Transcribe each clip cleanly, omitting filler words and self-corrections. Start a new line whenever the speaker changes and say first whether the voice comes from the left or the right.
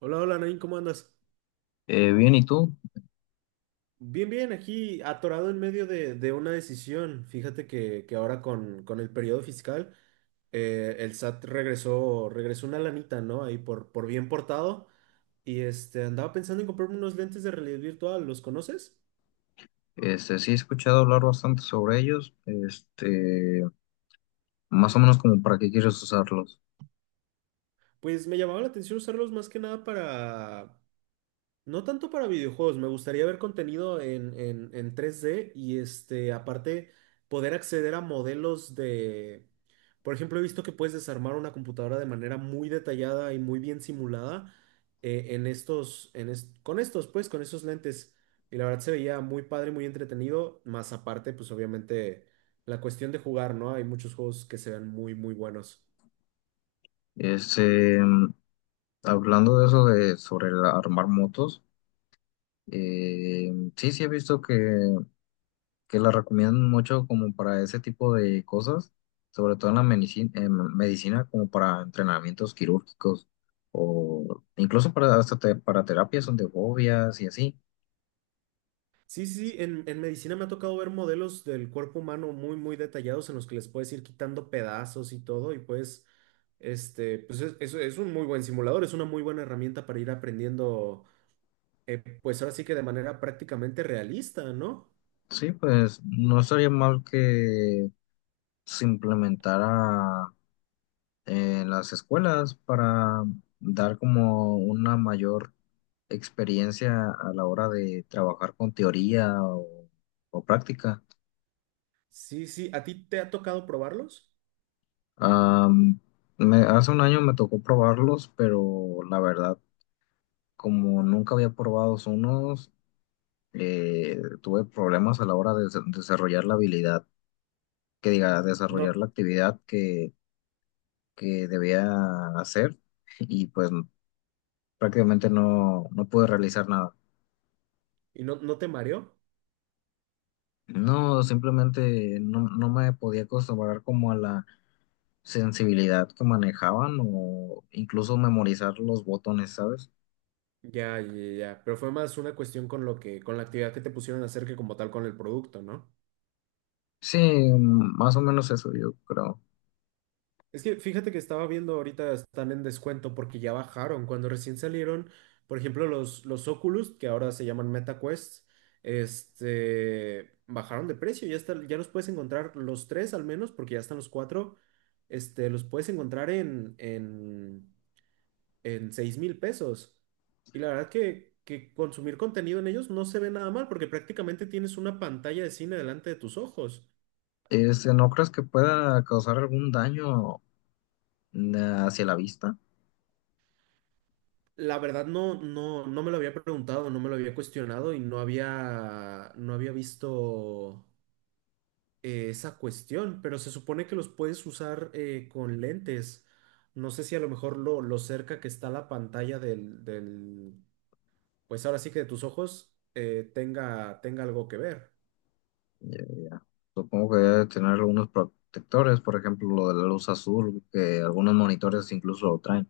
right: Hola, hola, Nain, ¿cómo andas?
left: Bien, ¿y tú?
right: Bien, bien, aquí atorado en medio de una decisión. Fíjate que ahora con el periodo fiscal, el SAT regresó, regresó una lanita, ¿no? Ahí por bien portado. Y este, andaba pensando en comprarme unos lentes de realidad virtual, ¿los conoces?
left: Sí he escuchado hablar bastante sobre ellos, más o menos como para qué quieres usarlos.
right: Pues me llamaba la atención usarlos más que nada para, no tanto para videojuegos, me gustaría ver contenido en 3D y este, aparte poder acceder a modelos de, por ejemplo, he visto que puedes desarmar una computadora de manera muy detallada y muy bien simulada en estos, con estos, pues, con esos lentes. Y la verdad se veía muy padre, muy entretenido, más aparte, pues obviamente la cuestión de jugar, ¿no? Hay muchos juegos que se ven muy, muy buenos.
left: Este, Hablando de eso de sobre el armar motos, sí, sí he visto que la recomiendan mucho como para ese tipo de cosas, sobre todo en la medicina, medicina como para entrenamientos quirúrgicos o incluso para, para terapias son de fobias y así.
right: Sí, sí, sí, en medicina me ha tocado ver modelos del cuerpo humano muy, muy detallados en los que les puedes ir quitando pedazos y todo, y pues, este, pues es un muy buen simulador, es una muy buena herramienta para ir aprendiendo, pues ahora sí que de manera prácticamente realista, ¿no?
left: Sí, pues no estaría mal que se implementara en las escuelas para dar como una mayor experiencia a la hora de trabajar con teoría o práctica.
right: Sí, sí, ¿a ti te ha tocado probarlos?
left: Am, Hace un año me tocó probarlos, pero la verdad, como nunca había probado unos, tuve problemas a la hora de desarrollar la habilidad, que diga, desarrollar
right: No,
left: la actividad que debía hacer y pues prácticamente no, no pude realizar nada.
right: y no, no te mareó.
left: No, simplemente no, no me podía acostumbrar como a la sensibilidad que manejaban o incluso memorizar los botones, ¿sabes?
right: Ya, ya, ya, pero fue más una cuestión con lo que, con la actividad que te pusieron a hacer que como tal con el producto, ¿no?
left: Sí, más o menos eso yo creo.
right: Es que fíjate que estaba viendo ahorita están en descuento porque ya bajaron. Cuando recién salieron, por ejemplo, los Oculus, que ahora se llaman Meta Quest, este, bajaron de precio. Ya está, ya los puedes encontrar los tres al menos, porque ya están los cuatro. Este, los puedes encontrar en 6000 pesos. Y la verdad que consumir contenido en ellos no se ve nada mal, porque prácticamente tienes una pantalla de cine delante de tus ojos.
left: ¿No crees que pueda causar algún daño eh, hacia la vista?
right: La verdad no, no, no me lo había preguntado, no me lo había cuestionado y no había, no había visto esa cuestión, pero se supone que los puedes usar con lentes. No sé si a lo mejor lo cerca que está la pantalla del pues ahora sí que de tus ojos tenga, tenga algo que ver.
left: Ya, ya. Supongo que debe tener algunos protectores, por ejemplo, lo de la luz azul, que algunos monitores incluso lo traen.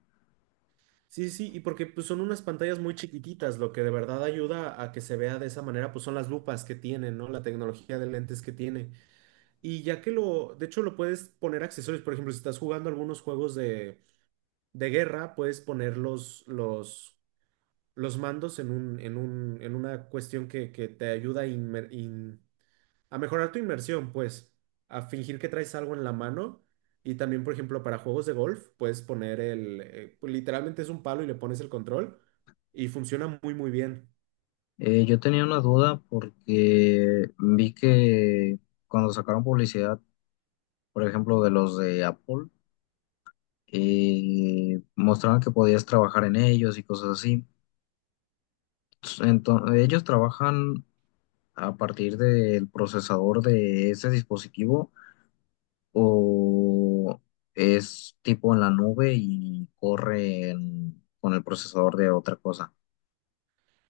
right: Sí, sí, y porque pues, son unas pantallas muy chiquititas, lo que de verdad ayuda a que se vea de esa manera, pues son las lupas que tienen, ¿no? La tecnología de lentes que tiene. Y ya que lo, de hecho lo puedes poner accesorios, por ejemplo, si estás jugando algunos juegos de guerra, puedes poner los mandos en un, en una cuestión que te ayuda a, a mejorar tu inmersión, pues, a fingir que traes algo en la mano. Y también, por ejemplo, para juegos de golf, puedes poner el, pues, literalmente es un palo y le pones el control y funciona muy, muy bien.
left: Yo tenía una duda porque vi que cuando sacaron publicidad, por ejemplo, de los de Apple, mostraban que podías trabajar en ellos y cosas así. Entonces, ¿ellos trabajan a partir del procesador de ese dispositivo o es tipo en la nube y corre con el procesador de otra cosa?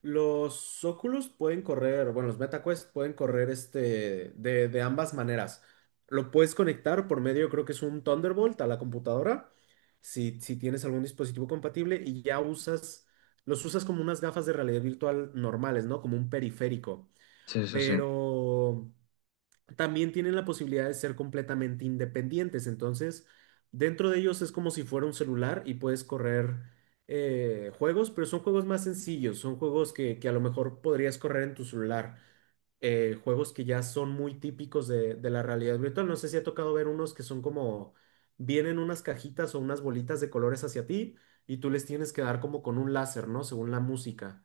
right: Los Oculus pueden correr, bueno, los MetaQuest pueden correr este de ambas maneras. Lo puedes conectar por medio, creo que es un Thunderbolt a la computadora, si tienes algún dispositivo compatible y ya usas, los usas como unas gafas de realidad virtual normales, ¿no? Como un periférico.
left: Sí, sí, sí.
right: Pero también tienen la posibilidad de ser completamente independientes. Entonces, dentro de ellos es como si fuera un celular y puedes correr juegos, pero son juegos más sencillos, son juegos que a lo mejor podrías correr en tu celular. Juegos que ya son muy típicos de la realidad virtual. No sé si ha tocado ver unos que son como, vienen unas cajitas o unas bolitas de colores hacia ti y tú les tienes que dar como con un láser, ¿no? Según la música.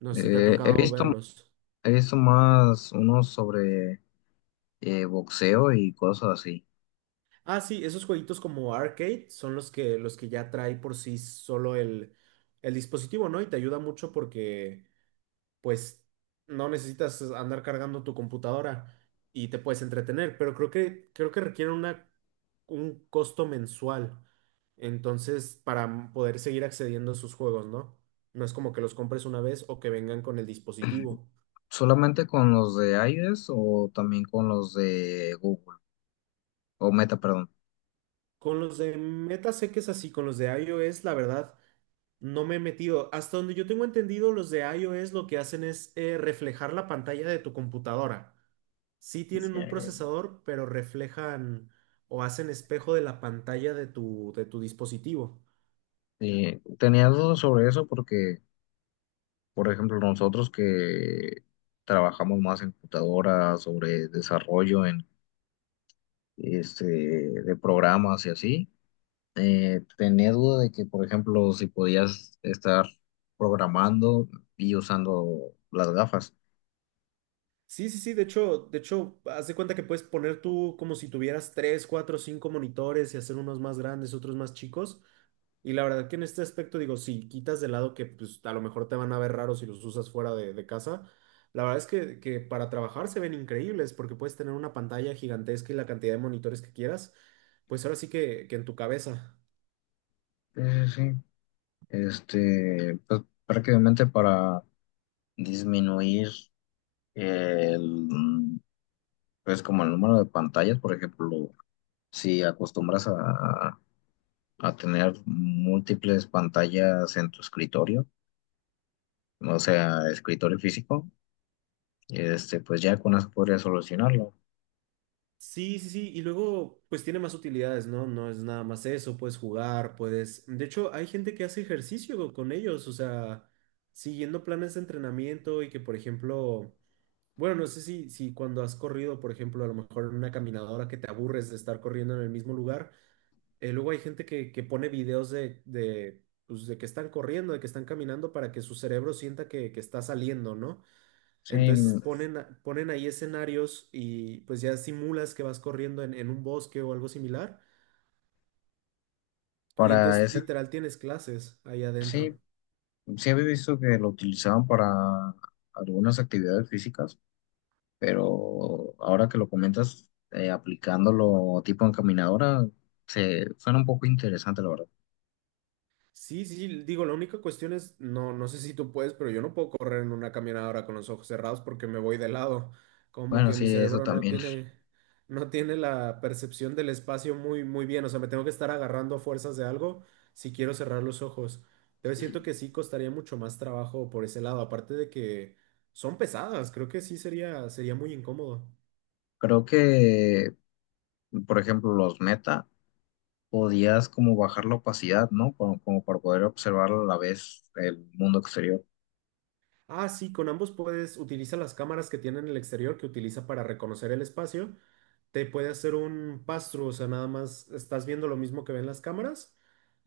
right: No sé si te ha
left: Eh, he
right: tocado
left: visto,
right: verlos.
left: He visto más unos sobre boxeo y cosas así.
right: Ah, sí, esos jueguitos como arcade son los que ya trae por sí solo el dispositivo, ¿no? Y te ayuda mucho porque, pues, no necesitas andar cargando tu computadora y te puedes entretener, pero creo que requiere una, un costo mensual. Entonces, para poder seguir accediendo a sus juegos, ¿no? No es como que los compres una vez o que vengan con el dispositivo.
left: ¿Solamente con los de Aides o también con los de Google o Meta, perdón?
right: Con los de Meta sé que es así, con los de iOS, la verdad. No me he metido. Hasta donde yo tengo entendido, los de iOS lo que hacen es reflejar la pantalla de tu computadora. Sí
left: Sí.
right: tienen un procesador, pero reflejan o hacen espejo de la pantalla de tu dispositivo.
left: Tenía dudas sobre eso porque, por ejemplo, nosotros que trabajamos más en computadoras, sobre desarrollo en, de programas y así, tenía duda de que, por ejemplo, si podías estar programando y usando las gafas.
right: Sí, sí, sí, de hecho, haz de cuenta que puedes poner tú como si tuvieras tres, cuatro, cinco monitores y hacer unos más grandes, otros más chicos. Y la verdad que en este aspecto digo, si quitas de lado que pues a lo mejor te van a ver raros si los usas fuera de casa, la verdad es que para trabajar se ven increíbles porque puedes tener una pantalla gigantesca y la cantidad de monitores que quieras, pues ahora sí que en tu cabeza.
left: Sí, sí, sí. Pues prácticamente para disminuir el, mm, pues como el número de pantallas, por ejemplo, si acostumbras a tener múltiples pantallas en tu escritorio, o sea, escritorio físico, pues ya con eso podrías solucionarlo.
right: Sí, sí, sí, y luego pues tiene más utilidades, ¿no? No es nada más eso, puedes jugar, puedes... De hecho, hay gente que hace ejercicio con ellos, o sea, siguiendo planes de entrenamiento y que, por ejemplo, bueno, no sé si cuando has corrido, por ejemplo, a lo mejor en una caminadora que te aburres de estar corriendo en el mismo lugar, luego hay gente que pone videos pues, de que están corriendo, de que están caminando para que su cerebro sienta que está saliendo, ¿no?
left: Sí,
right: Entonces ponen ahí escenarios y pues ya simulas que vas corriendo en un bosque o algo similar. Y
left: para
right: entonces
left: ese,
right: literal tienes clases ahí adentro.
left: sí, sí había visto que lo utilizaban para algunas actividades físicas, pero ahora que lo comentas, aplicándolo tipo encaminadora, se suena un poco interesante, la verdad.
right: Sí, sí, sí, digo, la única cuestión es, no, no sé si tú puedes, pero yo no puedo correr en una caminadora con los ojos cerrados porque me voy de lado. Como
left: Bueno,
right: que mi
left: sí, eso
right: cerebro no
left: también.
right: tiene, no tiene la percepción del espacio muy, muy bien. O sea, me tengo que estar agarrando a fuerzas de algo si quiero cerrar los ojos. Entonces siento que sí costaría mucho más trabajo por ese lado, aparte de que son pesadas, creo que sí sería, sería muy incómodo.
left: Creo que, por ejemplo, los meta, podías como bajar la opacidad, ¿no? Como, como para poder observar a la vez el mundo exterior.
right: Ah, sí, con ambos puedes utiliza las cámaras que tienen en el exterior que utiliza para reconocer el espacio. Te puede hacer un pass-through, o sea, nada más estás viendo lo mismo que ven las cámaras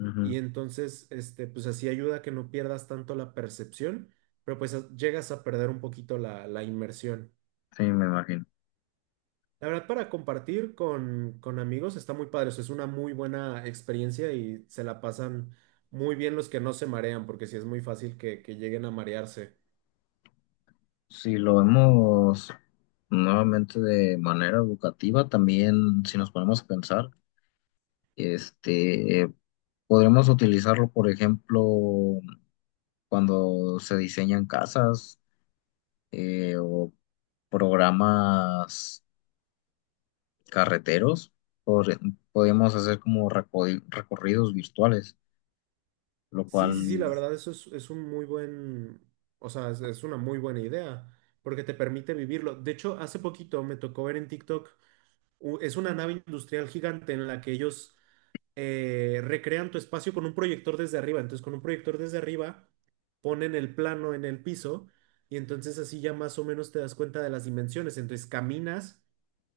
left: Ujú.
right: y entonces, este, pues así ayuda a que no pierdas tanto la percepción, pero pues llegas a perder un poquito la inmersión.
left: Sí, me imagino.
right: La verdad, para compartir con amigos está muy padre, o sea, es una muy buena experiencia y se la pasan muy bien los que no se marean, porque sí es muy fácil que lleguen a marearse.
left: Si lo vemos nuevamente de manera educativa, también si nos ponemos a pensar, este, podremos utilizarlo, por ejemplo, cuando se diseñan casas o programas carreteros, por- podemos hacer como recorridos virtuales, lo
right: Sí,
left: cual
right: sí, sí, la verdad, eso es un muy buen, o sea, es una muy buena idea, porque te permite vivirlo. De hecho, hace poquito me tocó ver en TikTok, es una nave industrial gigante en la que ellos recrean tu espacio con un proyector desde arriba. Entonces, con un proyector desde arriba, ponen el plano en el piso y entonces así ya más o menos te das cuenta de las dimensiones. Entonces, caminas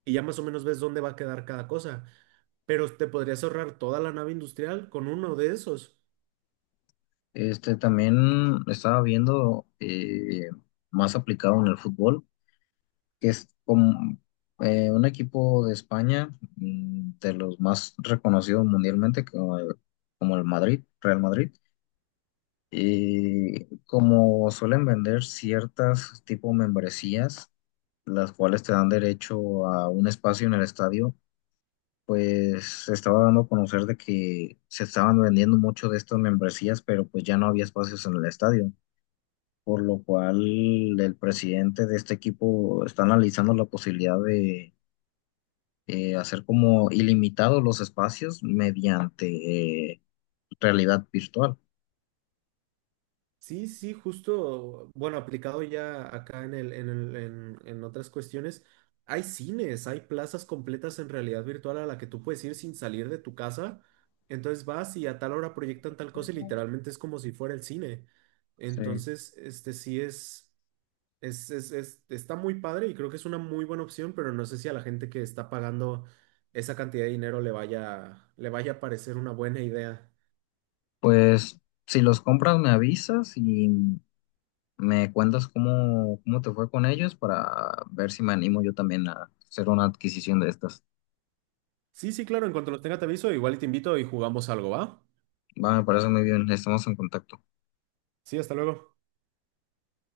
right: y ya más o menos ves dónde va a quedar cada cosa, pero te podrías ahorrar toda la nave industrial con uno de esos.
left: también estaba viendo más aplicado en el fútbol, que es como un equipo de España, de los más reconocidos mundialmente, como como el Madrid, Real Madrid. Y como suelen vender ciertas tipo membresías, las cuales te dan derecho a un espacio en el estadio, pues se estaba dando a conocer de que se estaban vendiendo mucho de estas membresías, pero pues ya no había espacios en el estadio, por lo cual el presidente de este equipo está analizando la posibilidad de hacer como ilimitados los espacios mediante eh, realidad virtual.
right: Sí, sí, justo, bueno, aplicado ya acá en otras cuestiones, hay cines, hay plazas completas en realidad virtual a la que tú puedes ir sin salir de tu casa. Entonces vas y a tal hora proyectan tal cosa y literalmente es como si fuera el cine.
left: Sí.
right: Entonces, este sí está muy padre y creo que es una muy buena opción, pero no sé si a la gente que está pagando esa cantidad de dinero le vaya a parecer una buena idea.
left: Pues si los compras me avisas y me cuentas cómo, cómo te fue con ellos para ver si me animo yo también a hacer una adquisición de estas.
right: Sí, sí, claro, en cuanto los tenga te aviso, igual y te invito y jugamos algo, ¿va?
left: Va, me parece muy bien, estamos en contacto.
right: Sí, hasta luego.